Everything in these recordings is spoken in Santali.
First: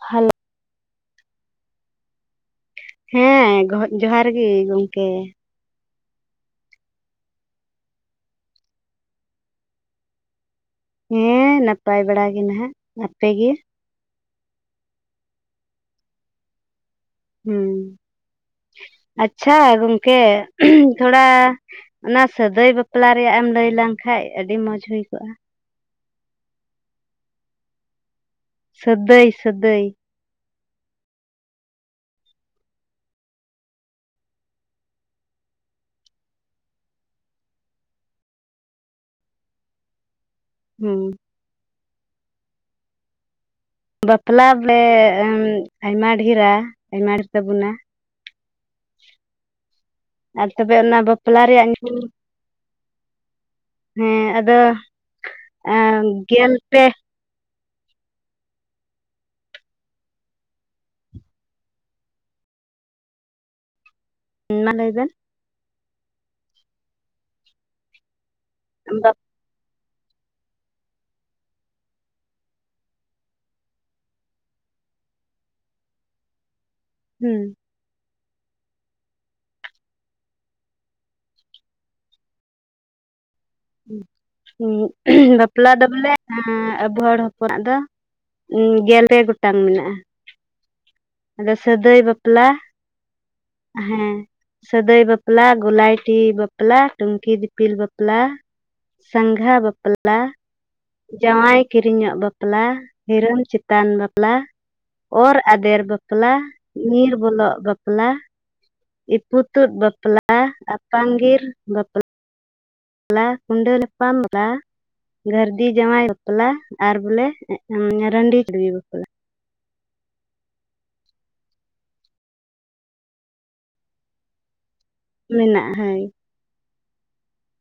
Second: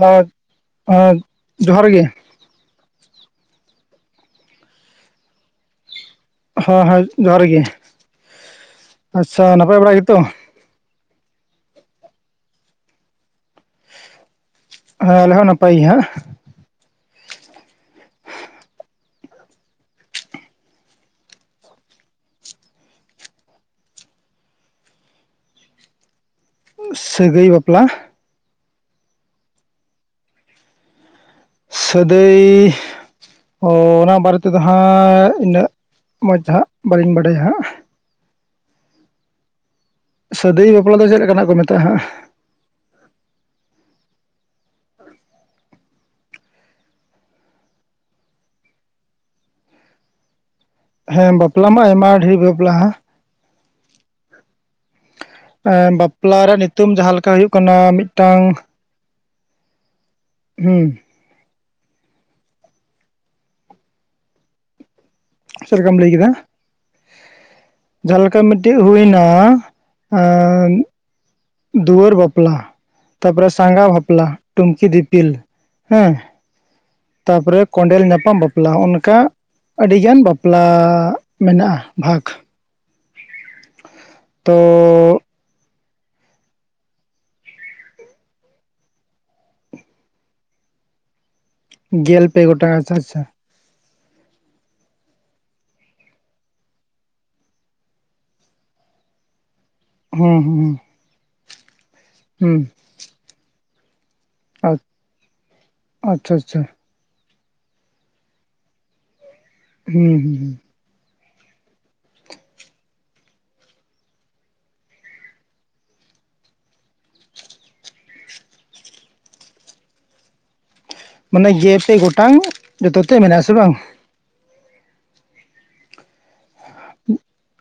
ᱦᱮᱸ, ᱦᱮᱞᱳ ᱦᱮᱸ, ᱡᱚᱦᱟᱸᱨ ᱜᱮ᱾ ᱦᱮᱸ ᱜᱚᱦᱚ ᱡᱚᱦᱟᱸᱨ ᱜᱮ, ᱜᱚᱝᱠᱮ᱾ ᱦᱮᱸ, ᱦᱮᱸ, ᱡᱚᱦᱟᱸᱨ ᱜᱮ, ᱟᱪᱪᱷᱟ ᱱᱟᱯᱟᱭ ᱵᱟᱲᱟ ᱜᱮᱛᱚ? ᱦᱮᱸ ᱱᱟᱯᱟᱭ ᱵᱟᱲᱟ ᱜᱮ ᱱᱟᱦᱟᱜ, ᱟᱯᱮ ᱜᱮ? ᱦᱮᱸ ᱟᱞᱮ ᱦᱚᱸ ᱱᱟᱯᱟᱭ ᱜᱮ ᱦᱟᱸᱜ᱾ ᱦᱩᱸ᱾ ᱟᱪᱪᱷᱟ ᱜᱚᱝᱠᱮ ᱩᱦ ᱛᱷᱚᱲᱟ ᱚᱱᱟ ᱥᱟᱹᱫᱟᱹᱭ ᱵᱟᱯᱞᱟ ᱨᱮᱭᱟᱜ ᱮᱢ ᱞᱟᱹᱭ ᱞᱟᱝᱠᱷᱟᱡ ᱟᱹᱰᱤ ᱢᱚᱸᱡᱽ ᱦᱩᱭ ᱠᱚᱜᱼᱟ᱾ ᱥᱟᱹᱜᱟᱹᱭ ᱵᱟᱯᱞᱟ? ᱥᱟᱹᱫᱟᱹᱭ ᱥᱟᱹᱫᱟᱹᱭ᱾ ᱥᱟᱹᱫᱟᱹᱭ ᱚᱻ ᱚᱱᱟ ᱵᱟᱨᱮ ᱛᱮᱫᱚ ᱦᱟᱸᱜ ᱤᱱᱟᱹᱜ ᱢᱚᱡᱽ ᱦᱟᱸᱜ ᱵᱟᱹᱞᱤᱧ ᱵᱟᱰᱟᱭᱟ ᱦᱟᱸᱜ᱾ ᱥᱟᱹᱫᱟᱹᱭ ᱦᱮᱸ ᱵᱟᱯᱞᱟ ᱫᱚ, ᱪᱮᱫ ᱞᱮᱠᱟᱱᱟᱜ ᱠᱚ, ᱢᱮᱛᱟᱜᱼᱟ ᱦᱟᱸᱜ? ᱵᱟᱯᱞᱟ ᱵᱮ ᱮᱸ ᱟᱭᱢᱟ ᱰᱷᱮᱨᱟ ᱟᱭᱢᱟ ᱰᱷᱮᱨ ᱛᱟᱵᱚᱱᱟ ᱟᱨ ᱛᱚᱵᱮ ᱚᱱᱟ ᱦᱮᱸ ᱵᱟᱯᱞᱟ ᱨᱮᱭᱟᱜ ᱢᱟ ᱧᱩᱛᱩᱢ ᱟᱭᱢᱟ ᱰᱷᱮᱨ ᱵᱟᱯᱞᱟ ᱦᱮᱸ ᱟᱫᱚ ᱮ ᱮᱸ, ᱵᱟᱯᱞᱟ ᱜᱮᱞ ᱨᱮ ᱯᱮ ᱱᱤᱛᱩᱢ ᱡᱟᱦᱟᱸ ᱞᱮ ᱛᱚ ᱦᱩᱭᱩᱜ ᱠᱟᱱᱟ ᱢᱤᱫᱴᱟᱝ, ᱦᱩᱸ ᱢᱟ ᱞᱟᱹᱭ ᱵᱮᱱ ᱪᱮᱫ ᱞᱮᱠᱟᱢ ᱞᱟᱹᱭ ᱠᱮᱫᱟ, ᱡᱟᱦᱟᱸᱞᱮᱠᱟ ᱢᱤᱫᱴᱳᱡ ᱵᱟᱯ- ᱦᱩᱭᱱᱟ ᱮᱸᱫ ᱫᱩᱣᱟᱹᱨ ᱵᱟᱯᱞᱟ ᱛᱟᱯᱚᱨᱮ ᱥᱟᱸᱜᱟ ᱵᱟᱯᱞᱟ, ᱴᱩᱝᱠᱤ ᱫᱤᱯᱤᱞ ᱦᱮᱸ, ᱦᱩᱸ ᱛᱟᱯᱚᱨᱮ ᱠᱚᱸᱰᱮᱞ ᱧᱟᱯᱟᱢ ᱵᱟᱯᱞᱟ ᱦᱚᱸᱜ-ᱚᱱᱠᱟ ᱟᱹᱰᱤ ᱜᱟᱱ ᱵᱟᱯᱞᱟ ᱢᱮᱱᱟᱜᱼᱟ ᱵᱷᱟᱜᱽ ᱛᱚ ᱦᱩᱸ, ᱩᱸ ᱵᱟᱯ ᱵᱟᱯᱞᱟ ᱫᱚ ᱵᱚᱞᱮ ᱮᱸᱻ ᱟᱵᱚ ᱦᱚᱲ ᱦᱚᱯᱚᱱᱟᱜ ᱫᱚ ᱜᱮᱞ ᱯᱮ ᱜᱚᱴᱟᱝ ᱢᱮᱱᱟᱜᱼᱟ ᱟᱫᱚ ᱥᱟᱹᱫᱟᱹᱭ ᱜᱮᱞ ᱯᱮ ᱵᱟᱯᱞᱟ ᱜᱚᱴᱟᱝ ᱟᱪᱪᱷᱟ ᱟᱪᱪᱷᱟ ᱦᱮᱸ ᱥᱟᱹᱫᱟᱹᱭ ᱵᱟᱯᱞᱟ ᱜᱳᱞᱟᱭᱴᱤ ᱵᱟᱯᱞᱟ ᱴᱩᱝᱠᱤ ᱫᱤᱯᱤᱞ ᱵᱟᱯᱞᱟ᱾ ᱥᱟᱸᱜᱷᱟ ᱵᱟᱯᱞᱟ ᱦᱮᱸ ᱦᱩᱸ ᱡᱟᱶᱟᱭ ᱠᱤᱨᱤᱧᱟᱜ ᱵᱟᱯᱞᱟ ᱦᱩᱸ ᱦᱤᱨᱢ ᱪᱷᱟᱹᱴ ᱛᱟᱱ ᱵᱟᱯᱞᱟ ᱚᱨ ᱟᱫᱮᱨ ᱵᱟᱯᱞᱟ ᱟᱪᱪᱷᱟ ᱟᱪᱪᱷᱟ ᱧᱤᱨ ᱵᱚᱞᱚᱜ ᱵᱟᱯᱞᱟ ᱛᱟᱨ ᱤᱯᱩᱛᱩᱫ ᱦᱩᱸ ᱵᱟᱯᱞᱟ ᱦᱩᱸ ᱟᱯᱟᱝᱜᱤᱨ ᱵᱟᱯᱞᱟ, ᱞᱟ ᱠᱩᱰᱳᱞ [unintelligible] ᱜᱟᱹᱨᱫᱤ ᱡᱟᱶᱟᱭ ᱵᱟᱯᱞᱟ ᱟᱨ ᱵᱚᱞᱮ ᱨᱟᱺᱰᱤ [unintelligible] ᱵᱟᱯᱞᱟ ᱢᱟᱱᱮ ᱡᱮᱛᱮ ᱜᱚᱴᱟᱝ ᱡᱚᱛᱮ ᱛᱮ ᱢᱮᱱᱟᱜ ᱟᱥ ᱵᱟᱝ᱾ ᱢᱮᱱᱟᱜᱼᱟ ᱦᱳᱭ,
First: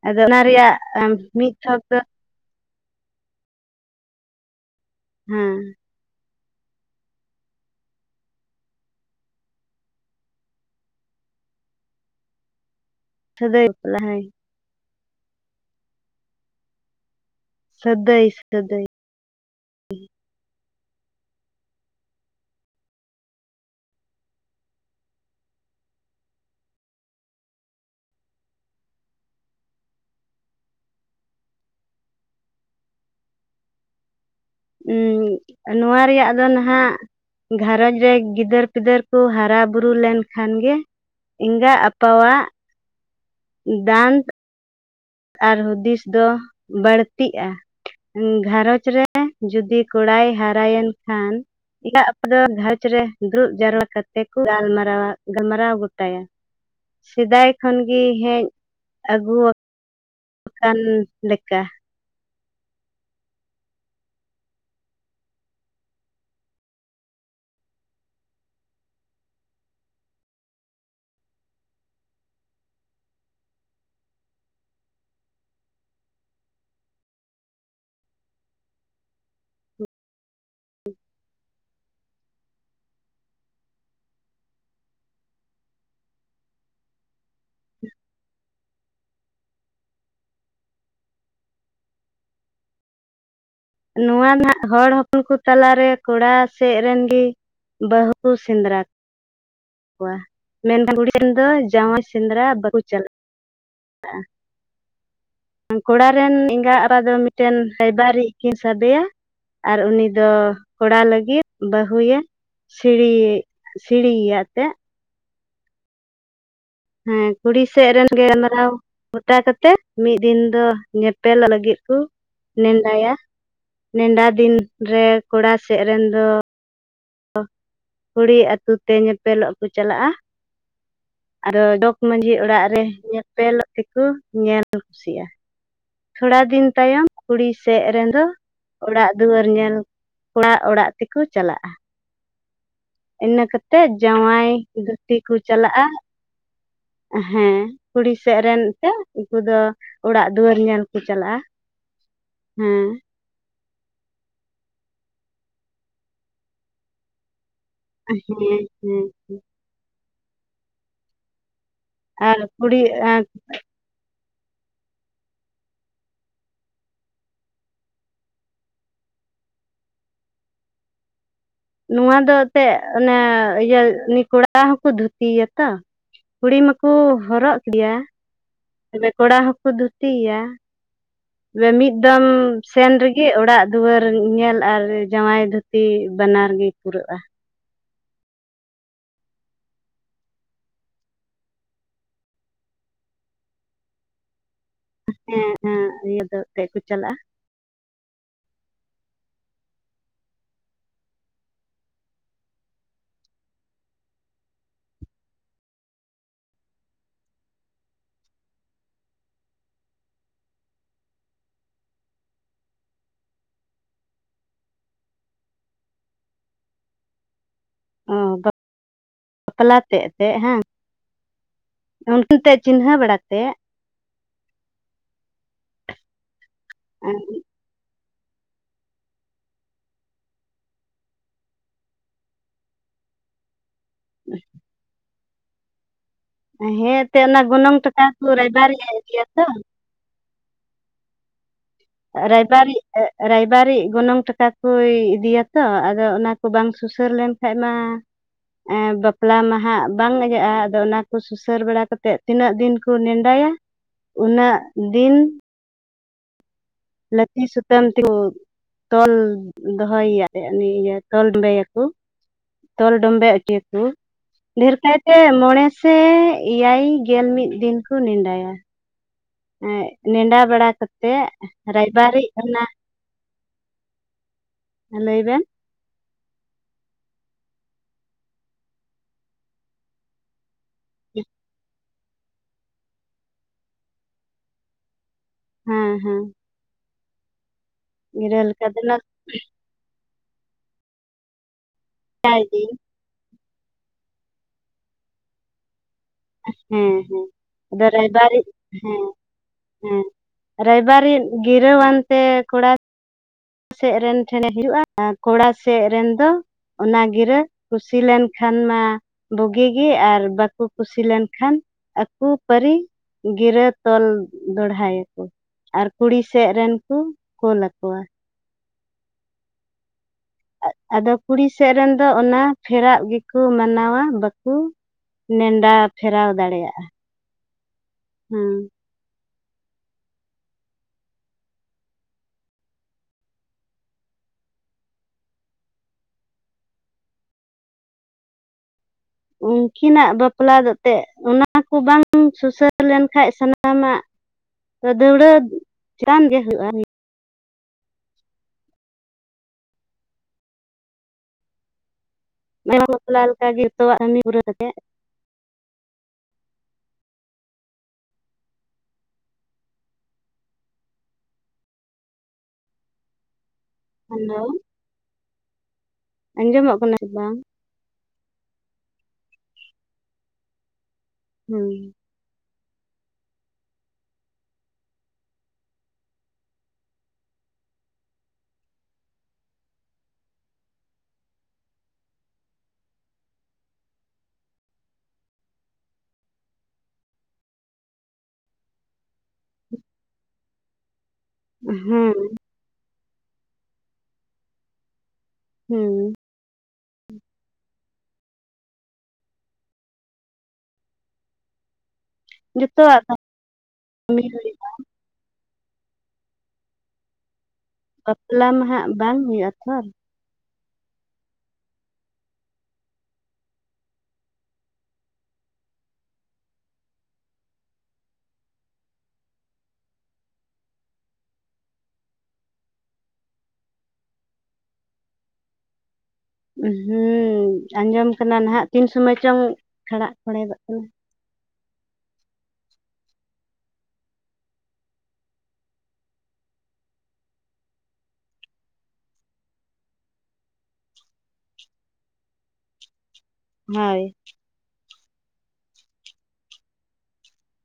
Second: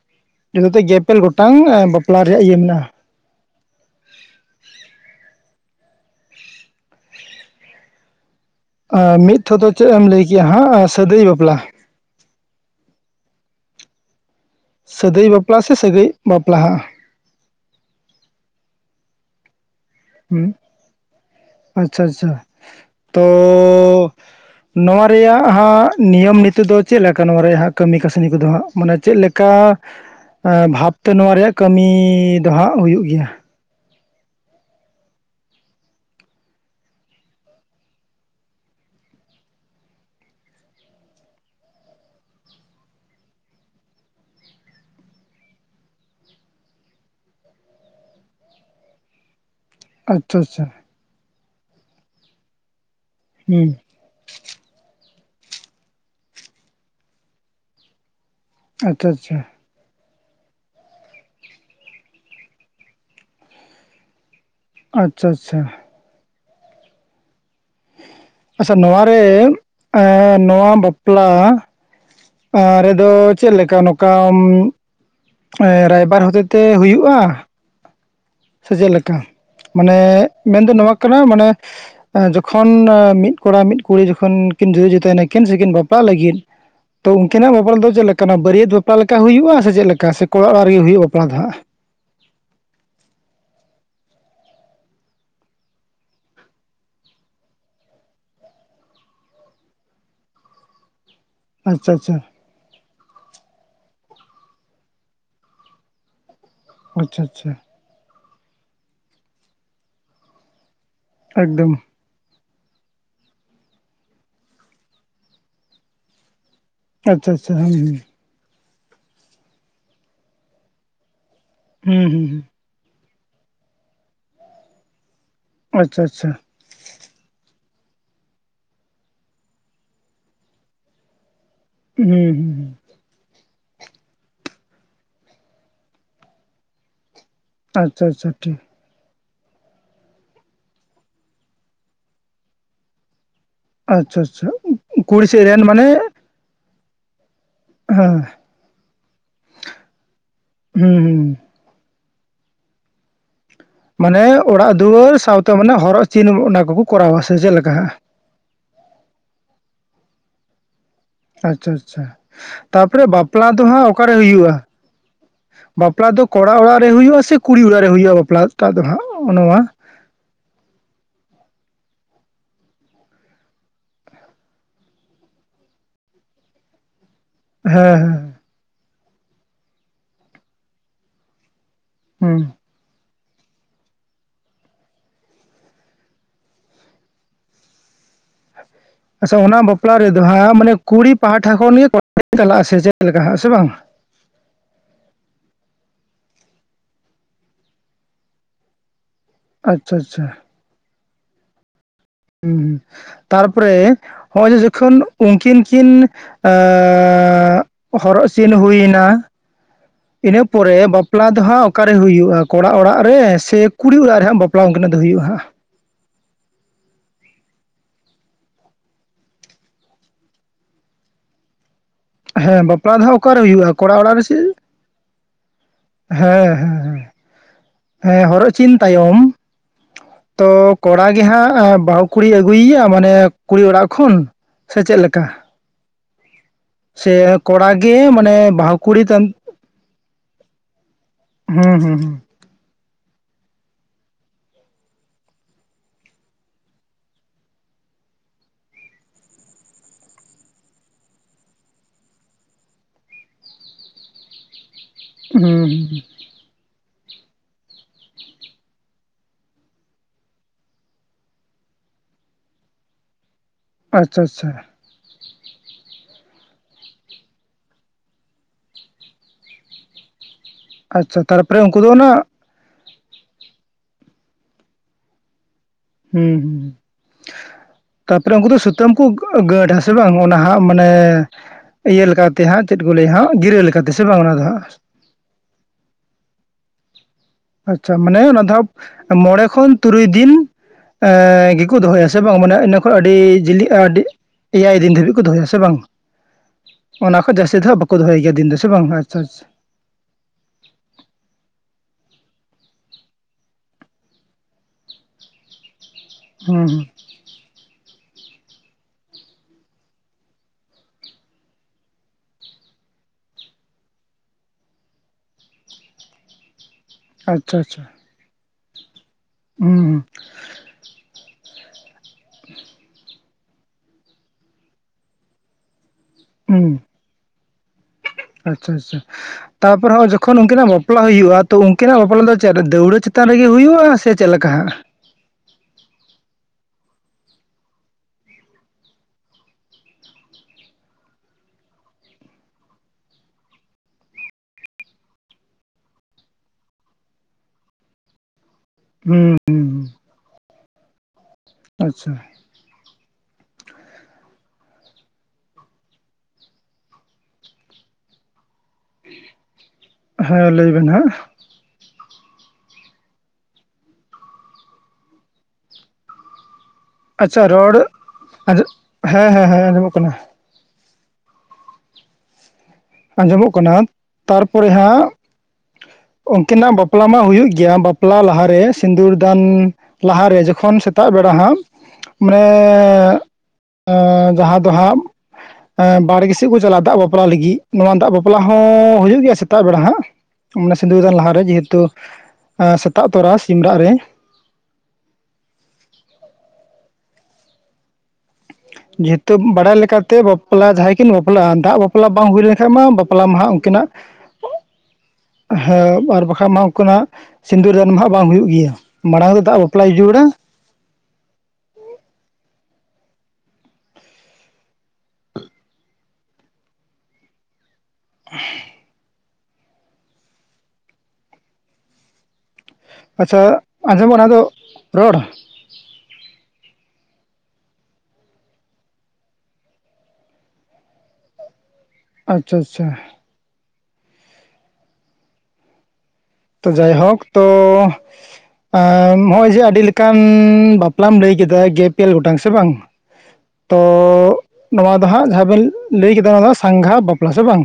ᱟᱫᱚ ᱚᱱᱟ ᱡᱚᱛᱷᱚ ᱨᱮᱭᱟᱜ ᱛᱮ ᱜᱮᱯᱮᱞ ᱢᱤᱫ ᱜᱚᱴᱟᱝ ᱛᱷᱚᱠ ᱫᱚ ᱵᱟᱯᱞᱟ ᱨᱮᱭᱟᱜ ᱤᱭᱟᱹ ᱢᱮᱱᱟᱜᱼᱟ᱾ ᱦᱮᱸ, ᱢᱤᱜ ᱛᱷᱚᱛᱚ ᱫᱚ ᱪᱮᱜ ᱮᱢ ᱞᱟᱹᱭ ᱠᱮᱜᱼᱟ ᱦᱟᱸᱜ ᱥᱟᱹᱫᱟᱹᱭ ᱵᱟᱯᱞᱟ? ᱥᱟᱹᱫᱟᱹᱭ ᱵᱟᱯᱞᱟ ᱦᱳᱭ, ᱥᱟᱹᱫᱟᱹᱭ ᱵᱟᱯᱞᱟ ᱥᱮ ᱥᱟᱹᱜᱟᱹᱭ ᱵᱟᱯᱞᱟ ᱦᱟᱜ, ᱥᱟᱹᱫᱟᱹᱭ ᱥᱟᱹᱫᱟᱹᱭ, ᱦᱩᱸ ᱟᱪᱪᱷᱟ ᱟᱪᱪᱷᱟ ᱛᱚ, ᱱᱚᱣᱟ ᱨᱮᱭᱟᱜ ᱦᱟᱸᱜ ᱱᱤᱭᱚᱢ ᱱᱤᱛᱤ ᱫᱚ ᱪᱮᱜ ᱞᱮᱠᱟ ᱱᱚᱣᱟ ᱨᱮᱭᱟᱜ ᱦᱟᱸᱜ ᱠᱟᱹᱢᱤ ᱠᱟᱹᱥᱱᱤ ᱠᱚᱫᱚ ᱦᱟᱸᱜ ᱢᱟᱱᱮ ᱪᱮᱜ ᱞᱮᱠᱟ? ᱠᱟ ᱵᱷᱟᱵᱛᱮ ᱱᱚᱣᱟ ᱨᱮᱭᱟᱜ ᱠᱟᱹᱢᱤ ᱫᱚ ᱦᱟᱸᱜ ᱦᱩᱭᱩᱜ ᱜᱮᱭᱟ? ᱩᱸᱢ ᱱᱚᱣᱟ ᱨᱮᱭᱟᱜ ᱫᱚ ᱱᱟᱦᱟᱜ, ᱜᱷᱟᱨᱚᱡᱽ ᱨᱮ ᱜᱤᱫᱟᱹᱨ ᱯᱤᱫᱟᱹᱨ ᱠᱚ ᱦᱟᱨᱟ ᱵᱩᱨᱩ ᱞᱮᱱᱠᱷᱟᱱ ᱜᱮ, ᱮᱸᱜᱟ ᱟᱸᱯᱟ ᱣᱟᱜ, ᱫᱟᱱ ᱟᱨ ᱦᱩᱫᱤᱥ ᱫᱚ ᱵᱟᱹᱲᱛᱤᱜᱼᱟ ᱜᱷᱟᱨᱚᱸᱡᱽ ᱨᱮ ᱡᱩᱫᱤ ᱠᱚᱲᱟᱭ ᱟᱪᱪᱷᱟ ᱟᱪᱪᱷᱟ ᱦᱟᱨᱟᱭᱮᱱ ᱠᱷᱟᱱ [unintelligible] ᱜᱷᱟᱨᱚᱸᱡᱽ ᱨᱮ ᱫᱩᱲᱩᱵ ᱦᱩᱸ ᱡᱟᱨᱣᱟ ᱠᱟᱛᱮ, ᱛᱮᱠᱩ ᱜᱟᱞᱢᱟᱨᱟᱣᱟ ᱜᱟᱞᱢᱟᱨᱟᱣ ᱜᱚᱴᱟᱭᱟ ᱥᱮᱫᱟᱭ ᱠᱷᱚᱱ ᱜᱮ ᱦᱮᱡ, ᱟᱪᱪᱷᱟ ᱟᱪᱪᱷᱟ᱾ ᱟᱹᱜᱩ ᱟᱠᱟᱱ ᱞᱮᱠᱟ ᱟᱪᱪᱷᱟ ᱟᱪᱪᱷᱟ, ᱟᱪᱪᱷᱟ ᱱᱚᱣᱟᱨᱮ ᱱᱚᱣᱟ ᱵᱟᱯᱞᱟ ᱨᱮᱫᱚ ᱪᱮᱜ ᱞᱮᱠᱟ ᱱᱚᱝᱠᱟᱢ? ᱨᱟᱭᱵᱟᱨ ᱦᱚᱛᱮᱡ ᱛᱮ ᱦᱩᱭᱩᱜᱼᱟ᱾ ᱥᱮ ᱪᱮᱜ ᱞᱮᱠᱟ ᱢᱟᱱᱮ ᱢᱮᱱ ᱫᱚ ᱱᱚᱣᱟ ᱠᱟᱱᱟ ᱢᱟᱱᱮ ᱡᱚᱠᱷᱚᱱ ᱢᱤᱫ ᱠᱚᱲᱟ ᱢᱤᱫ ᱠᱩᱲᱤ ᱡᱚᱠᱷᱚᱱ ᱠᱤᱱ ᱡᱩᱨᱤ ᱡᱚᱛᱟᱭ ᱱᱟᱠᱤᱱ ᱥᱮᱠᱤᱱ ᱵᱟᱯᱞᱟᱜ ᱞᱟᱹᱜᱤᱫ, ᱛᱚ ᱩᱱᱠᱤᱱᱟᱜ ᱵᱟᱯᱞᱟ ᱫᱚ ᱪᱮᱜ ᱞᱮᱠᱟ ᱚᱱᱟ ᱵᱟᱹᱨᱭᱟᱹᱛ ᱵᱟᱯᱞᱟ ᱞᱮᱠᱟ ᱦᱩᱭᱩᱜᱼᱟ ᱥᱮ ᱪᱮᱜ ᱞᱮᱠᱟ ᱥᱮ ᱠᱚᱲᱟ ᱟᱜ ᱤᱭᱟᱹ ᱦᱩᱭᱩᱜᱼᱟ ᱵᱟᱯᱞᱟ ᱫᱚ ᱦᱟᱸᱜ, ᱱᱚᱣᱟ ᱱᱟᱦᱟᱜ ᱦᱚᱲ ᱦᱚᱯᱚᱱ ᱠᱚ ᱛᱟᱞᱟᱨᱮ ᱠᱚᱲᱟ ᱥᱮᱜ ᱨᱮᱱ ᱜᱤ ᱵᱟᱹᱦᱩ ᱥᱮᱸᱫᱽᱨᱟ ᱠᱚᱣᱟ, ᱢᱮᱱᱠᱷᱟᱱ ᱠᱩᱲᱤ ᱥᱮᱱ ᱫᱚ ᱟᱪᱪᱷᱟ ᱡᱟᱶᱟᱭ ᱟᱪᱪᱷᱟ ᱥᱮᱸᱫᱽᱨᱟ ᱵᱟᱠᱩ ᱪᱟᱞᱟᱜᱼᱟ᱾ ᱠᱚᱲᱟ ᱨᱮᱱ ᱮᱸᱜᱟ ᱟᱯᱟ ᱫᱚ ᱟᱪᱪᱷᱟ ᱟᱪᱪᱷᱟ ᱢᱤᱫᱴᱮᱱ, ᱨᱟᱭᱵᱟᱨᱤᱡ ᱠᱤᱱ ᱥᱟᱵᱮᱭᱟ ᱟᱨ ᱩᱱᱤ ᱫᱚ ᱠᱚᱲᱟ ᱞᱟᱹᱜᱤᱫ ᱮᱠᱫᱚᱢ ᱵᱟᱹᱦᱩᱭᱮ ᱥᱤᱲᱤᱭ ᱥᱤᱲᱤᱭᱟ ᱮᱱᱛᱮᱫ ᱦᱮᱸ ᱟᱪᱪᱷᱟ ᱟᱪᱪᱷᱟ ᱠᱩᱲᱤ ᱦᱩᱸ ᱥᱮᱜ ᱨᱮᱱ, ᱜᱮ ᱢᱟᱨᱟᱣ ᱜᱳᱴᱟ ᱠᱟᱛᱮᱜ ᱢᱤᱜ ᱫᱤᱱ ᱫᱚ ᱧᱮᱯᱮᱞᱚᱜ ᱞᱟᱹᱜᱤᱫ ᱦᱩᱸ ᱠᱚ ᱦᱩᱸ ᱦᱩᱸ ᱱᱮᱱᱰᱟᱭᱟ ᱱᱮᱰᱟ ᱫᱤᱱ ᱨᱮ ᱠᱚᱲᱟ ᱦᱩᱸ ᱥᱮᱫ ᱟᱪᱪᱷᱟ ᱨᱮᱱ ᱫᱚ, ᱟᱪᱪᱷᱟ ᱠᱩᱲᱤ ᱟ ᱟᱹᱛᱩ ᱛᱮ ᱧᱮᱯᱮᱞᱚᱜ ᱠᱚ ᱪᱟᱞᱟᱜ-ᱟ᱾ ᱟᱫᱚ ᱡᱚᱜᱽ ᱦᱩᱸ ᱢᱟᱺᱡᱷᱤ ᱦᱩᱸ ᱚᱲᱟᱜ ᱦᱩᱸ ᱨᱮ ᱧᱮᱯᱮᱞᱚᱜ ᱛᱮᱠᱚ ᱧᱮᱞ ᱠᱩᱥᱤᱜ-ᱟ᱾ ᱛᱷᱚᱲᱟ ᱫᱤᱱ ᱛᱟᱭᱚᱢ ᱠᱩᱲᱤ ᱥᱮᱜ ᱟᱪᱪᱷᱟ ᱨᱮᱱ ᱫᱚ ᱟᱪᱪᱷᱟ ᱴᱷᱤᱠ ᱚᱲᱟᱜ ᱫᱩᱣᱟᱹᱨ ᱧᱮᱞ ᱠᱚᱲᱟ ᱚᱲᱟᱜ ᱛᱮᱠᱚ ᱪᱟᱞᱟᱜ-ᱟ, ᱤᱱᱟᱹ ᱠᱟᱛᱮ ᱛᱮᱜ ᱟᱪᱪᱷᱟ ᱟᱪᱪᱷᱟ ᱡᱟᱶᱟᱭ ᱜᱟᱹᱛᱤ ᱠᱩᱲᱤ ᱠᱚ ᱥᱮᱫ ᱨᱮᱱ ᱢᱟᱱᱮ ᱪᱟᱞᱟᱜ-ᱟ᱾ ᱦᱮᱸ ᱠᱩᱲᱤ ᱦᱮᱸ ᱥᱮᱜ ᱨᱮᱱ ᱮᱱᱛᱮᱜ ᱩᱱᱠᱩ ᱫᱚ ᱚᱲᱟᱜ ᱫᱩᱣᱟᱹᱨ, ᱧᱮᱞ ᱦᱩᱸ ᱠᱚ ᱦᱩᱸ ᱪᱟᱞᱟᱜᱼᱟ ᱦᱮᱸ, ᱢᱟᱱᱮ ᱚᱲᱟᱜ ᱫᱩᱣᱟᱹᱨ ᱥᱟᱶᱛᱮ ᱢᱟᱱᱮ ᱦᱚᱨᱚᱜ ᱪᱤᱱ ᱚᱱᱟ ᱠᱚᱠᱚ ᱠᱚᱨᱟᱣᱟ ᱥᱮ ᱪᱮᱜ ᱞᱮᱠᱟ ᱦᱟᱸᱜ? ᱦᱮᱸ ᱦᱮᱸ ᱦᱮᱸ, ᱟᱪᱪᱷᱟ ᱟᱪᱪᱷᱟ ᱟᱨ ᱠᱩᱲᱤ ᱛᱟᱯᱚᱨᱮ ᱵᱟᱯᱞᱟ ᱫᱚ ᱦᱟᱸᱜ ᱚᱠᱟᱨᱮ ᱦᱩᱭᱩᱜᱼᱟ? ᱵᱟᱯᱞᱟ ᱫᱚ ᱠᱚᱲᱟ ᱚᱲᱟᱜ ᱨᱮ ᱦᱩᱭᱩᱜ-ᱟ ᱥᱮ ᱠᱩᱲᱤ ᱚᱲᱟᱜ ᱨᱮ ᱦᱩᱭᱩᱜ-ᱟ ᱵᱟᱯᱞᱟ ᱴᱟᱜ ᱫᱚ ᱦᱟᱸᱜ ᱱᱚᱣᱟ ᱱᱚᱣᱟ ᱫᱚ ᱛᱮᱜ ᱚᱱᱮ ᱤᱭᱟᱹ ᱩᱱᱤ ᱠᱚᱲᱟ ᱦᱚᱸᱠᱚ ᱫᱷᱩᱛᱤᱭᱟ ᱛᱚ ᱠᱩᱲᱤ ᱢᱟᱠᱚ ᱦᱚᱨᱚᱜ ᱮᱭᱟ ᱦᱮᱸ ᱦᱮᱸ ᱛᱚᱵᱮ ᱠᱚᱲᱟ ᱦᱚᱠᱚ ᱫᱷᱩᱛᱤᱭᱟ᱾ ᱨᱮ ᱢᱤᱫ ᱫᱚᱢ ᱦᱩᱸ ᱥᱮᱱ ᱨᱮᱜᱮ ᱚᱲᱟᱜ ᱫᱩᱣᱟᱹᱨ ᱧᱮᱞ ᱟᱨ ᱡᱟᱶᱟᱭ ᱫᱷᱩᱛᱤ ᱵᱟᱱᱟᱨ ᱜᱮ ᱯᱩᱨᱟᱹᱜ-ᱟ ᱟᱪᱪᱷᱟ ᱚᱱᱟ ᱵᱟᱯᱞᱟ ᱨᱮᱫᱚ ᱦᱟᱸᱜ ᱢᱟᱱᱮ ᱠᱩᱲᱤ ᱯᱟᱦᱟᱴᱟ ᱠᱷᱚᱱ ᱜᱮ ᱪᱟᱞᱟᱜ-ᱟ ᱥᱮ ᱪᱮᱫ ᱞᱮᱠᱟ ᱦᱟᱜ ᱥᱮ ᱵᱟᱝ ᱦᱮᱸ ᱦᱮᱸ ᱤᱭᱟᱹ ᱫᱚ ᱛᱮ ᱠᱚ ᱪᱟᱞᱟᱜ-ᱟ ᱟᱪᱪᱷᱟ ᱟᱪᱪᱷᱟ ᱦᱩᱸ ᱦᱩᱸᱛᱟᱨᱯᱚᱨᱮ ᱦᱚᱜ-ᱚᱭ ᱡᱮ ᱡᱚᱠᱷᱚᱱ ᱩᱱᱠᱤᱱ ᱠᱤᱱ ᱟ ᱦᱚᱨᱚᱜ ᱪᱤᱱ ᱦᱩᱭᱱᱟ ᱤᱱᱟᱹ ᱯᱚᱨᱮ ᱵᱟᱯᱞᱟ ᱫᱚ ᱦᱟᱸᱜ ᱚᱠᱟᱨᱮ ᱦᱩᱭᱩᱜ-ᱟ ᱠᱚᱲᱟ ᱚᱲᱟᱜ ᱨᱮ ᱥᱮ ᱠᱩᱲᱤ ᱚᱲᱟᱜ ᱨᱮ ᱦᱟᱸᱜ ᱵᱟᱯᱞᱟ ᱩᱝᱠᱤᱱᱟᱜ ᱫᱚ ᱦᱟᱜ ᱦᱩᱭᱩᱜ-ᱟ ᱦᱟᱸᱜ ᱚ ᱵᱟᱯᱞᱟ ᱛᱮᱜ ᱫᱮ ᱦᱟ ᱚᱱᱛᱮᱜ ᱦᱟᱸᱜ ᱦᱮᱸ ᱪᱤᱱᱦᱟᱹ ᱵᱟᱯᱞᱟ ᱫᱚ ᱵᱟᱲᱟ ᱦᱟᱸᱜ ᱚᱠᱟᱨᱮ ᱛᱮᱜ ᱦᱩᱭᱩᱜᱼᱟ ᱠᱚᱲᱟ ᱚᱲᱟᱜ ᱨᱮ ᱥᱮ ᱦᱮᱸ ᱦᱮᱸ ᱦᱮᱸ ᱦᱚᱨᱚᱜᱪᱤᱱ ᱛᱟᱭᱚᱢ ᱛᱚ ᱠᱚᱲᱟ ᱜᱮ ᱦᱟᱸᱜ ᱵᱟᱹᱦᱩ ᱠᱩᱲᱤ ᱟᱹᱜᱩᱭᱭᱟ ᱢᱟᱱᱮ ᱠᱩᱲᱤ ᱚᱲᱟᱜ᱾ ᱠᱷᱚᱱ ᱥᱮ ᱪᱮᱫ ᱞᱮᱠᱟ ᱦᱮᱸ ᱛᱮ ᱥᱮ ᱚᱱᱟ ᱠᱚᱲᱟ ᱜᱚᱱᱚᱝ ᱴᱟᱠᱟ ᱜᱮ ᱠᱚ ᱢᱟᱱᱮ ᱨᱟᱭᱵᱟᱨᱤ ᱵᱟᱹᱦᱩ ᱠᱩᱲᱤ ᱜᱮᱭᱟ ᱛᱟᱢ ᱛᱚ᱾ ᱦᱩᱸ ᱦᱩᱸ ᱦᱩᱸ ᱨᱟᱭᱵᱟᱨᱤᱜ ᱨᱟᱭᱵᱟᱨᱤᱜ ᱜᱚᱱᱚᱝ ᱴᱟᱠᱟ ᱠᱚᱭ ᱤᱫᱤᱭᱟ ᱛᱚ ᱟᱫᱚ ᱚᱱᱟ ᱠᱚ ᱵᱟᱝ ᱥᱩᱥᱟᱹᱨ ᱞᱮᱱᱠᱷᱟᱡ ᱢᱟ ᱵᱟᱯᱞᱟ ᱢᱟᱦᱟᱜ ᱵᱟᱝ ᱟᱸᱡᱟᱜ-ᱟ ᱟᱫᱚ ᱚᱱᱟ ᱠᱚ ᱥᱩᱥᱟᱹᱨ ᱵᱟᱲᱟ ᱠᱟᱛᱮᱜ ᱛᱤᱱᱟᱹᱜ ᱫᱤᱱ ᱠᱚ ᱱᱮᱰᱟᱭᱟ ᱩᱱᱟᱹᱜ᱾ ᱦᱩᱸ ᱦᱩᱸ ᱞᱟᱯᱤ ᱥᱩᱛᱢ [unintelligible] ᱛᱚᱞ ᱫᱚᱦᱚᱭᱟᱞᱮ ᱤᱭᱟᱹ ᱛᱚᱞ ᱛᱚᱞᱮᱭᱟᱠᱚ ᱛᱚᱞ ᱰᱚᱢᱵᱮ ᱟᱡᱤᱯ ᱟᱪᱪᱷᱟ ᱟᱪᱪᱷᱟ ᱰᱷᱮᱨ ᱠᱟᱭᱛᱮ ᱢᱚᱬᱮ ᱥᱮ ᱮᱭᱟᱭ ᱜᱮᱞ ᱢᱤᱫ ᱫᱤᱱ ᱠᱚ ᱱᱮᱰᱟᱭᱟ᱾ ᱮᱜ ᱱᱮᱰᱟ ᱵᱟᱲᱟ ᱟᱪᱪᱷᱟ ᱠᱟᱛᱮᱜ ᱛᱟᱨᱯᱚᱨᱮ ᱩᱱᱠᱩ ᱫᱚ ᱨᱟᱭᱵᱟᱨᱤᱡ ᱚᱱᱟ ᱞᱟᱹᱭ ᱵᱮᱱ ᱦᱩᱸ ᱦᱩᱸ ᱛᱟᱯᱚᱨᱮ ᱩᱱᱠᱩ ᱫᱚ ᱥᱩᱛᱟᱹᱢ ᱠᱚ ᱜᱟᱹᱰᱟ ᱥᱮ ᱵᱟᱝ ᱚᱱᱟ ᱦᱟᱜ ᱢᱟᱱᱮ ᱤᱭᱟᱹ ᱞᱮᱠᱟ ᱛᱮ ᱦᱟᱸᱜ ᱪᱮᱫ ᱠᱚ ᱞᱟᱹᱭᱟ ᱦᱟᱸᱜ ᱜᱤᱨᱟᱹ ᱞᱮᱠᱟᱛᱮ ᱥᱮ ᱵᱟᱝ ᱚᱱᱟ ᱫᱚ ᱦᱟᱸᱜ ᱦᱮᱸ ᱦᱮᱸ ᱟᱪᱪᱷᱟ ᱢᱟᱱᱮ ᱜᱤᱨᱟᱹ ᱚᱱᱟ ᱞᱮᱠᱟ ᱫᱚᱦᱟᱜ ᱫᱚ ᱢᱚᱬᱮ ᱠᱷᱚᱱ ᱛᱩᱨᱩᱭ ᱫᱤᱱ ᱮᱸ ᱜᱮᱠᱚ ᱫᱚᱦᱚᱭᱟ ᱥᱮ ᱵᱟᱝ ᱱᱟᱥᱠᱟᱭ ᱢᱟᱱᱮ ᱜᱤᱧ ᱤᱱᱟᱹ ᱠᱷᱚᱜ ᱟᱹᱰᱤ ᱡᱤᱞᱤᱜ-ᱟ [unintelligible] ᱟᱹᱰᱤ ᱮᱭᱟᱭ ᱫᱤᱱ ᱫᱷᱟᱹᱵᱤᱡ ᱠᱚ ᱫᱚᱦᱚᱭᱟ ᱥᱮ ᱵᱟᱝ? ᱦᱮᱸ ᱚᱱᱟ ᱦᱮᱸ ᱠᱷᱚᱡ ᱡᱟᱹᱥᱛᱤ ᱫᱚᱦᱟᱜ ᱟᱫᱚ ᱵᱟᱠᱚ ᱫᱚᱦᱚᱭ ᱜᱮᱭᱟ ᱨᱟᱭᱵᱟᱨᱤᱡ ᱫᱤᱱ ᱫᱚᱥᱮ ᱵᱟᱝ? ᱦᱮᱸ ᱟᱪᱪᱷᱟ ᱟᱪᱪᱷᱟ ᱼᱼ ᱦᱮᱸ ᱨᱟᱭᱵᱟᱨᱤᱡ ᱜᱤᱨᱟᱹᱣᱟᱱᱛᱮ ᱠᱚᱲᱟ ᱼᱼ ᱥᱮᱫ ᱨᱮᱱ ᱴᱷᱮᱱᱮ ᱦᱩᱭᱩᱜᱼᱟ᱾ ᱠᱚᱲᱟ ᱥᱮᱜ ᱨᱮᱱ ᱫᱚ ᱦᱩᱸ ᱚᱱᱟ ᱜᱤᱨᱟᱹ ᱼᱼ ᱠᱩᱥᱤ ᱞᱮᱱᱠᱷᱟᱱ ᱢᱟ ᱵᱩᱜᱤ ᱜᱮ᱾ ᱟᱨ ᱵᱟᱠᱚ ᱠᱩᱥᱤ ᱞᱮᱱᱠᱷᱟᱱ ᱼᱼ ᱟᱠᱚ ᱯᱟᱨᱤ ᱜᱤᱨᱟᱹ ᱛᱚᱞ ᱫᱚᱲᱦᱟᱭᱟᱠᱚ। ᱟᱨ ᱠᱩᱲᱤ ᱥᱮᱫ ᱨᱮᱱᱠᱩ ᱦᱩᱸ ᱟᱪᱪᱷᱟ ᱠᱚᱞ ᱟᱪᱪᱷᱟ ᱟᱠᱚᱣᱟ। ᱦᱩᱸ ᱦᱩᱸ ᱟᱜ ᱟᱫᱚ ᱠᱩᱲᱤ ᱥᱮᱫ ᱨᱮᱱ ᱫᱚ ᱚᱱᱟ ᱯᱷᱮᱨᱟᱜ ᱜᱮᱠᱚ ᱢᱟᱱᱟᱣᱟ᱾ ᱵᱟᱠᱚ ᱼᱼ ᱱᱮᱰᱟ ᱯᱷᱮᱨᱟᱣ ᱦᱩᱸ ᱫᱟᱲᱮᱭᱟᱜᱼᱟ। ᱦᱮᱸ ᱟᱪᱪᱷᱟ ᱟᱪᱪᱷᱟ ᱛᱟᱯᱚᱨᱮ ᱦᱚᱸ ᱡᱚᱠᱷᱚᱱ ᱩᱱᱠᱤᱱᱟᱜ ᱵᱟᱯᱞᱟ ᱛᱟᱯᱚᱨᱮ ᱦᱚᱜ ᱡᱚᱠᱦᱚᱱ ᱩᱱᱠᱤᱱᱟᱜ ᱵᱟᱯᱞᱟ ᱦᱩᱭᱩᱜ-ᱟ ᱛᱚ ᱩᱱᱠᱤᱱᱟᱜ ᱵᱟᱯᱞᱟ ᱫᱚ ᱪᱮᱫ ᱫᱟᱹᱣᱲᱟᱹ ᱪᱮᱛᱟᱱ ᱨᱮᱜᱮ ᱦᱩᱭᱩᱜ-ᱟ ᱥᱮ ᱪᱮᱫ ᱞᱮᱠᱟ ᱦᱟᱜ ᱞᱮᱠᱟ ᱦᱜ ᱩᱱᱠᱤᱱᱟᱜ ᱵᱟᱯᱞᱟ ᱫᱚ ᱛᱮᱜ ᱚᱱᱟᱠᱟ ᱵᱟᱝ ᱥᱩᱥᱟᱹᱨ ᱞᱮᱱᱠᱟᱱᱡ ᱥᱟᱱᱟᱢᱟᱜ ᱫᱟᱹᱣᱲᱟᱹ ᱪᱟᱱ ᱜᱮ ᱦᱩᱭᱩᱜ-ᱟ ᱦᱩᱸ ᱦᱩᱸ ᱦᱩᱸ ᱟᱪᱪᱷᱟ ᱢᱟᱱᱮ ᱵᱟᱯᱞᱟ ᱞᱮᱠᱟ ᱜᱮ ᱡᱷᱚᱛᱚ ᱣᱟᱜ ᱦᱟᱺᱰᱤ ᱯᱟᱹᱨᱣᱟᱹ ᱟᱛᱮᱫ ᱼᱼ ᱦᱮᱸ ᱞᱟᱹᱭ ᱵᱮᱱ ᱦᱮᱸ ᱦᱮᱞᱳ ᱟᱸᱡᱚᱢᱚᱜ ᱠᱟᱱᱟ? ᱥᱮ ᱵᱟᱝ ᱟᱪᱪᱷᱟ ᱨᱚᱲ ᱟᱸᱡᱚ ᱦᱮᱸ ᱦᱮᱸ ᱦᱮᱸ ᱟᱸᱡᱚᱢᱚᱜ ᱠᱟᱱᱟ। ᱦᱩᱸ ᱟᱸᱡᱚᱢᱚᱜ ᱠᱟᱱᱟ ᱛᱟᱨᱯᱚᱨᱮ ᱦᱟᱸᱜ ᱼᱼ ᱩᱱᱠᱤᱱᱟᱜ ᱵᱟᱯᱞᱟ ᱢᱟ ᱦᱩᱭᱩᱜ ᱜᱮᱭᱟ᱾ ᱵᱟᱯᱞᱟ ᱞᱟᱦᱟᱨᱮ ᱥᱤᱸᱫᱩᱨ ᱫᱟᱱ ᱼᱼ ᱞᱟᱦᱟᱨᱮ᱾ ᱡᱚᱠᱷᱚᱱ ᱥᱮᱛᱟᱜ ᱵᱮᱲᱟ ᱦᱟᱸᱜ ᱢᱟᱱᱮ ᱼᱼ ᱮᱸᱻ ᱡᱟᱦᱟᱸ ᱫᱚ ᱦᱟᱸᱜ ᱮᱸᱻ ᱵᱟᱲᱜᱮ ᱥᱮᱫ ᱠᱚ ᱪᱟᱞᱟᱜ ᱫᱟᱜ ᱵᱟᱯᱞᱟ ᱞᱟᱹᱜᱤᱫ᱾ ᱱᱚᱣᱟ ᱫᱟᱜ ᱵᱟᱯᱞᱟ ᱦᱚᱸᱻ ᱦᱩᱭᱩᱜ ᱜᱮᱭᱟ ᱥᱮᱛᱟᱜ ᱵᱮᱲᱟ ᱦᱟᱸᱜ ᱢᱟᱱᱮ ᱥᱸᱫᱩᱟᱱ ᱞᱟᱦᱟᱨᱮ᱾ ᱡᱮᱦᱮᱛᱩ ᱦᱮᱸ ᱼᱼ ᱟ ᱥᱮᱛᱟᱜ ᱛᱚᱨᱟ ᱥᱤᱢᱨᱟᱜ ᱨᱮ। ᱦᱩᱸ ᱡᱮᱦᱮᱛᱩ ᱵᱟᱲᱟᱭ ᱞᱮᱠᱟᱛᱮ ᱵᱟᱯᱞᱟ ᱡᱟᱦᱟᱸᱭ ᱠᱤᱱ ᱵᱟᱯᱞᱟᱜᱼᱟ ᱫᱟᱜ ᱵᱟᱯᱞᱟ [inaudible] ᱞᱟ [unintelligible] ᱵᱟᱯᱞᱟ ᱵᱟᱝ ᱦᱩᱭ ᱞᱮᱱᱠᱷᱟᱡ ᱢᱟ ᱡᱚᱛᱚᱣᱟᱜ ᱵᱟᱯᱞᱟ ᱢᱟ ᱦᱟᱸᱜ ᱩᱱᱠᱤᱱᱟᱜ ᱼᱼ ᱠᱟᱹᱢᱤ ᱦᱩᱭᱩᱜᱼᱟ ᱦᱮᱸ ᱟᱨ ᱵᱟᱠᱷᱟᱱᱡ ᱢᱟ ᱚᱱᱠᱟᱱᱟᱜ ᱥᱤᱸᱫᱩᱨ ᱫᱟᱱ ᱢᱟ ᱦᱟᱸᱜ ᱵᱟᱝ ᱵᱟᱯᱞᱟ ᱦᱩᱭᱩᱜ ᱢᱟ ᱜᱮᱭᱟ᱾ ᱦᱟᱸᱜ ᱵᱟᱝ ᱢᱟᱲᱟᱝ ᱫᱚ ᱦᱩᱭᱩᱜᱼᱟ ᱫᱟᱜ ᱛᱷᱚ ᱵᱟᱯᱞᱟᱭ ᱡᱩᱲᱟ [inaudible] ᱟᱪᱪᱷᱟ ᱟᱸᱡᱚᱢᱚᱜ ᱚᱱᱟ ᱫᱚ ᱨᱚᱲ᱾ ᱦᱮᱸ ᱟᱸᱡᱚᱢ ᱠᱟᱱᱟ ᱱᱟᱦᱟᱜ ᱛᱤᱱ ᱥᱚᱢᱚᱭ ᱪᱚᱝ ᱠᱷᱟᱲᱟᱜ ᱠᱷᱲᱮᱫᱚᱜ ᱠᱟᱱᱟ। ᱟᱪᱪᱷᱟ ᱟᱪᱪᱷᱟ ᱥᱮ ᱛᱚ ᱡᱟᱭᱦᱳᱠ ᱛᱚ ᱼᱼ ᱮᱸᱻ ᱱᱚᱜ ᱚᱭ ᱡᱮ ᱟᱹᱰᱤ ᱞᱮᱠᱟᱱ ᱵᱟᱯᱞᱟᱢ ᱞᱟᱹᱭ ᱠᱮᱫᱟ ᱜᱮᱯᱮᱞ ᱜᱚᱴᱟᱝ ᱥᱮ ᱵᱟᱝ᱾ [inaudible] ᱛᱚ ᱱᱚᱣᱟ ᱫᱚ ᱦᱟᱸᱜ ᱡᱟᱦᱟᱸ ᱵᱮᱱ ᱞᱟᱹᱭ ᱠᱮᱫᱟ ᱱᱚᱣᱟ ᱫᱚ ᱥᱟᱸᱜᱷᱟ ᱵᱟᱯᱞᱟ ᱥᱮ ᱵᱟᱝ?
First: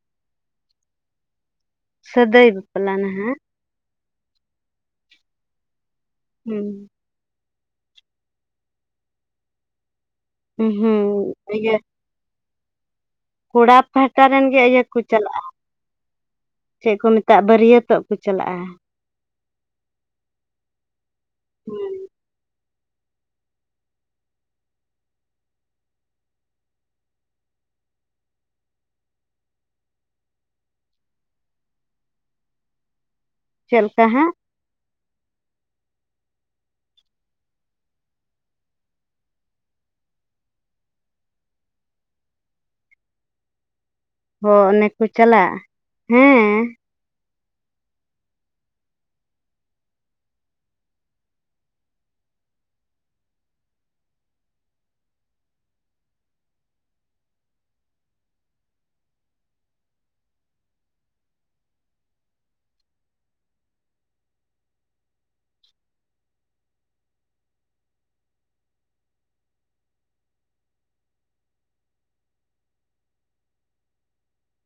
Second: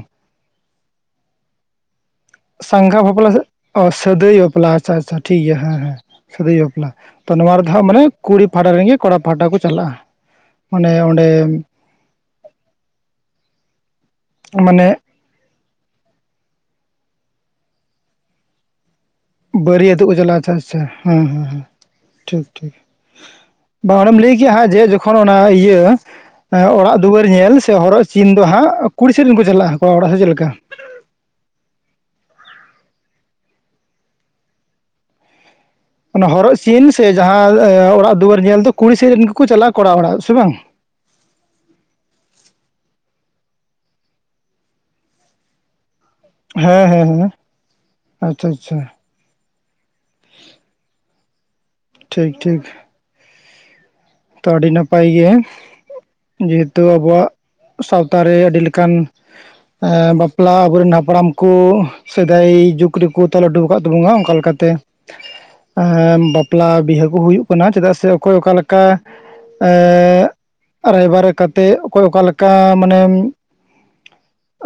ᱥᱟᱹᱫᱟᱹᱭ ᱥᱟᱝᱜᱟᱷᱟ ᱵᱟᱯᱞᱟ ᱱᱟᱦᱟᱜ ᱥᱮ? ᱚ ᱥᱟᱹᱫᱟᱹᱭ ᱵᱟᱯᱞᱟ ᱟᱪᱪᱷᱟ ᱟᱪᱪᱷᱟ ᱴᱷᱤᱠ ᱜᱮᱭᱟ ᱦᱮᱸ ᱦᱮᱸ ᱥᱟᱹᱫᱟᱹᱭ ᱵᱟᱯᱞᱟ। ᱦᱮᱸ ᱛᱚ ᱱᱚᱣᱟ ᱨᱮᱫᱚ ᱦᱸᱟᱜ ᱢᱟᱱᱮ ᱠᱩᱲᱤ ᱯᱟᱦᱴᱟ ᱨᱮᱱᱜᱮ ᱠᱚᱲᱟ ᱯᱟᱦᱴᱟ ᱠᱚ ᱪᱟᱞᱟᱜᱼᱟ। ᱦᱩᱸ ᱢᱟᱱᱮ ᱦᱩᱸ ᱚᱸᱰᱮ ᱤᱭᱟᱹ। ᱠᱚᱲᱟ ᱯᱟᱦᱴᱟ ᱨᱮᱱ ᱜᱮ ᱤᱭᱟᱹ ᱢᱟᱱᱮ ᱠᱚ ᱼᱼ ᱪᱟᱞᱟᱜᱼᱟ ᱪᱮᱫ ᱠᱚ ᱢᱮᱛᱟᱜᱼᱟ ᱵᱟᱹᱨᱭᱟᱹᱛᱚᱜ ᱠᱚ ᱪᱟᱞᱟᱜᱼᱟ। ᱵᱟᱹᱨᱭᱟᱹᱛᱚᱜ ᱠᱚ ᱪᱟᱞᱟᱜᱼᱟ ᱟᱪᱪᱷᱟ ᱥᱮ ᱦᱮᱸ ᱦᱮᱸ ᱦᱮᱸ ᱴᱷᱤᱠ ᱴᱷᱤᱠ। ᱵᱟᱝ ᱚᱸᱰᱮᱢ ᱞᱟᱹᱭ ᱠᱮ ᱦᱟᱸᱜ ᱡᱮ ᱡᱚᱠᱷᱚᱱ ᱚᱱᱟ ᱤᱭᱟᱹ ᱼᱼ ᱚᱲᱟᱜ ᱫᱩᱣᱟᱹᱨ ᱧᱮᱞ ᱥᱮ ᱦᱚᱨᱚᱜ ᱪᱤᱱ ᱫᱚ ᱦᱟᱸᱜ ᱠᱩᱲᱤ ᱥᱮᱫ ᱨᱮᱱ ᱠᱚ ᱪᱟᱞᱟᱜᱼᱟ ᱠᱚᱲᱟ ᱚᱲᱟᱜ ᱥᱮ ᱪᱮᱫ ᱞᱮᱠᱟ? ᱪᱮᱫ ᱞᱮᱠᱟ ᱦᱟᱸᱜ ᱼᱼ ᱚᱱᱟ ᱦᱚᱨᱚᱜ ᱥᱤᱱ ᱥᱮ ᱡᱟᱦᱟᱸ ᱚᱲᱟᱜ ᱫᱩᱣᱟᱹᱨ ᱧᱮᱞ ᱫᱚ ᱠᱩᱲᱤ ᱥᱮᱫ ᱨᱮᱱ ᱜᱮᱠᱚ ᱪᱟᱞᱟᱜᱼᱟ ᱠᱚᱲᱟ ᱚᱲᱟᱜ ᱥᱮ ᱵᱟᱝ? ᱦᱚᱸ ᱚᱱᱮ ᱠᱚ ᱪᱟᱞᱟᱜ᱾ ᱦᱮᱸ ᱦᱮᱸ ᱦᱮᱸ᱾ ᱟᱪᱪᱷᱟ ᱟᱪᱪᱷᱟ᱾ ᱴᱷᱤᱠ ᱴᱷᱤᱠ᱾ ᱛᱚ ᱟᱹᱰᱤ ᱱᱟᱯᱟᱭ ᱜᱮ᱾ ᱡᱮᱦᱮᱛᱩ ᱟᱵᱚᱣᱟᱜ ᱥᱟᱶᱛᱟᱨᱮ ᱟᱹᱰᱤ ᱞᱮᱠᱟᱱ ᱵᱟᱯᱞᱟ ᱟᱵᱚᱨᱮᱱ ᱦᱟᱯᱲᱟᱢ ᱠᱚ ᱥᱮᱫᱟᱭ ᱡᱩᱜᱽ ᱨᱮᱠᱚ ᱛᱟᱞ ᱦᱚᱴᱩ ᱟᱠᱟᱜ ᱛᱟᱵᱚᱱᱟ ᱾ᱚᱱᱠᱟ ᱞᱮᱠᱟᱛᱮ ᱦᱮᱸ ᱵᱟᱯᱞᱟ ᱵᱤᱦᱟᱹ ᱠᱚ ᱦᱩᱭᱩᱜ ᱠᱟᱱᱟ᱾ ᱪᱮᱫᱟᱜ ᱥᱮ ᱚᱠᱚᱭ ᱚᱠᱟ ᱞᱮᱠᱟ ᱮᱻ ᱨᱟᱭᱵᱟᱨ ᱠᱟᱛᱮᱫ ᱚᱠᱚᱭ ᱚᱠᱟ ᱞᱮᱠᱟ ᱢᱟᱱᱮ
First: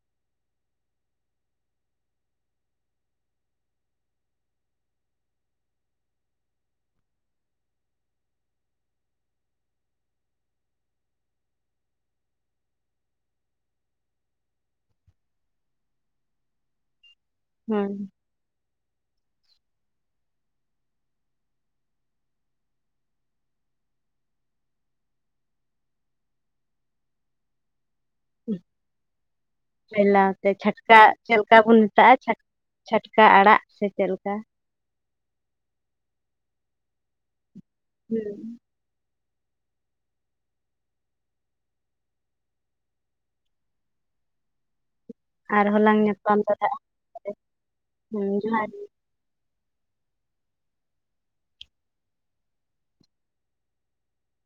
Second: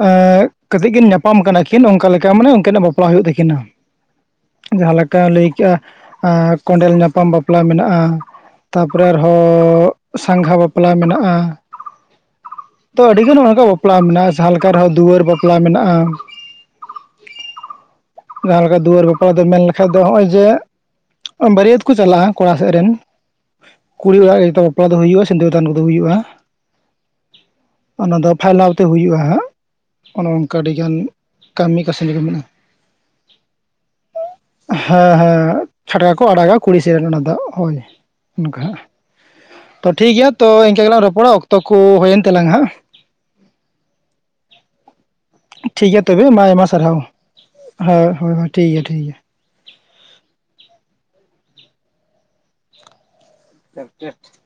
ᱮᱜ ᱠᱟᱹᱛᱤᱜ ᱠᱤᱱ ᱧᱟᱯᱟᱢ ᱠᱟᱱᱟ ᱠᱤᱱ ᱾ᱚᱱᱠᱟ ᱞᱮᱠᱟ ᱢᱟᱱᱮ ᱩᱱᱠᱤᱱᱟᱜ ᱵᱟᱯᱞᱟ ᱦᱩᱭᱩᱜ ᱛᱟᱹᱠᱤᱱᱟ᱾ ᱡᱟᱦᱟᱸ ᱞᱮᱠᱟ ᱞᱟᱹᱭ ᱠᱮᱜᱼᱟ ᱠᱚᱸᱰᱮᱞ ᱧᱟᱯᱟᱢ ᱵᱟᱯᱞᱟ ᱢᱮᱱᱟᱜᱼᱟ ᱛᱟᱨᱯᱚᱨᱮ ᱟᱨᱦᱚᱸ ᱥᱟᱸᱜᱷᱟ ᱵᱟᱯᱞᱟ ᱢᱮᱱᱟᱜᱼᱟ᱾ ᱛᱚ ᱟᱹᱰᱤᱜᱟᱱ ᱱᱚᱜ ᱚᱝᱠᱟ ᱵᱟᱯᱞᱟ ᱢᱮᱱᱟᱜᱼᱟ ᱡᱟᱦᱟᱸᱞᱮᱠᱟ ᱨᱮᱦᱚᱸ ᱫᱩᱣᱟᱹᱨ ᱵᱟᱯᱞᱟ ᱢᱮᱱᱟᱜᱼᱟ। ᱦᱩᱸ ᱡᱟᱦᱟᱸ ᱞᱮᱠᱟ ᱫᱩᱣᱟᱹᱨ ᱵᱟᱯᱞᱟ ᱫᱚ ᱢᱮᱱ ᱞᱮᱠᱷᱟᱡ ᱫᱚ ᱱᱚᱜ ᱚᱭ ᱡᱮ ᱵᱟᱹᱨᱭᱟᱹᱛ ᱠᱚ ᱪᱟᱞᱟᱜᱼᱟ ᱠᱚᱲᱟ ᱥᱮᱫ ᱨᱮᱱ᱾ ᱠᱩᱲᱤ ᱚᱲᱟᱜ ᱨᱮᱫᱚ ᱵᱟᱯᱞᱟ ᱫᱚ ᱦᱩᱭᱩᱜᱼᱟ ᱥᱤᱸᱫᱩᱨ ᱫᱟᱱ ᱠᱚᱫᱚ ᱦᱩᱭᱩᱜᱼᱟ। ᱚᱱᱟ ᱫᱚ ᱯᱷᱟᱭᱞᱟᱣ ᱛᱮ ᱦᱩᱭᱩᱜᱼᱟ ᱾ ᱵᱮᱞᱟᱣ ᱛᱮ ᱪᱷᱟᱹᱴᱠᱟ, ᱪᱮᱫ ᱞᱮᱠᱟ ᱵᱚᱱ ᱠᱟᱹᱢᱤ ᱠᱟᱹᱥᱱᱤ ᱠᱚ ᱢᱮᱛᱟᱜᱼᱟ᱾ ᱢᱮᱱᱟᱜᱼᱟ ᱪᱷᱟᱹᱴᱠᱟ ᱟᱲᱟᱜ ᱥᱮ ᱪᱮᱫ ᱞᱮᱠᱟ? ᱦᱮᱸ ᱦᱮᱸ ᱪᱷᱟᱹᱴᱠᱟ ᱠᱚ ᱟᱲᱟᱜᱟ ᱠᱩᱲᱤ ᱥᱮ ᱨᱮᱱ ᱚᱱᱟ ᱫᱚ ᱾ᱦᱳᱭ ᱦᱩᱸ ᱚᱱᱠᱟ ᱦᱟᱸᱜ ᱛᱚ ᱴᱷᱤᱠ ᱜᱮᱭᱟ ᱛᱚ ᱤᱱᱠᱟᱹ ᱜᱮᱞᱟᱝ ᱨᱚᱯᱚᱲᱟ, ᱚᱠᱛᱚ ᱠᱚ ᱦᱩᱭᱮᱱ ᱛᱮᱞᱟᱝ ᱦᱟᱸᱜ᱾ [inaudible] ᱴᱷᱤᱠ ᱞᱟᱝ ᱜᱮᱭᱟ ᱛᱚᱵᱮ ᱧᱟᱯᱟᱢ ᱟᱭᱢᱟ ᱟᱭᱢᱟ ᱫᱚᱲᱦᱟᱜᱼᱟ ᱥᱟᱨᱦᱟᱣ᱾ ᱦᱮᱭ ᱦᱩᱸ ᱦᱳᱭ ᱦᱳᱭ ᱴᱷᱤᱠ ᱡᱚᱦᱟᱨ᱾ ᱜᱮᱭᱟ ᱴᱷᱤᱠ ᱜᱮᱭᱟ᱾ [unintelligible]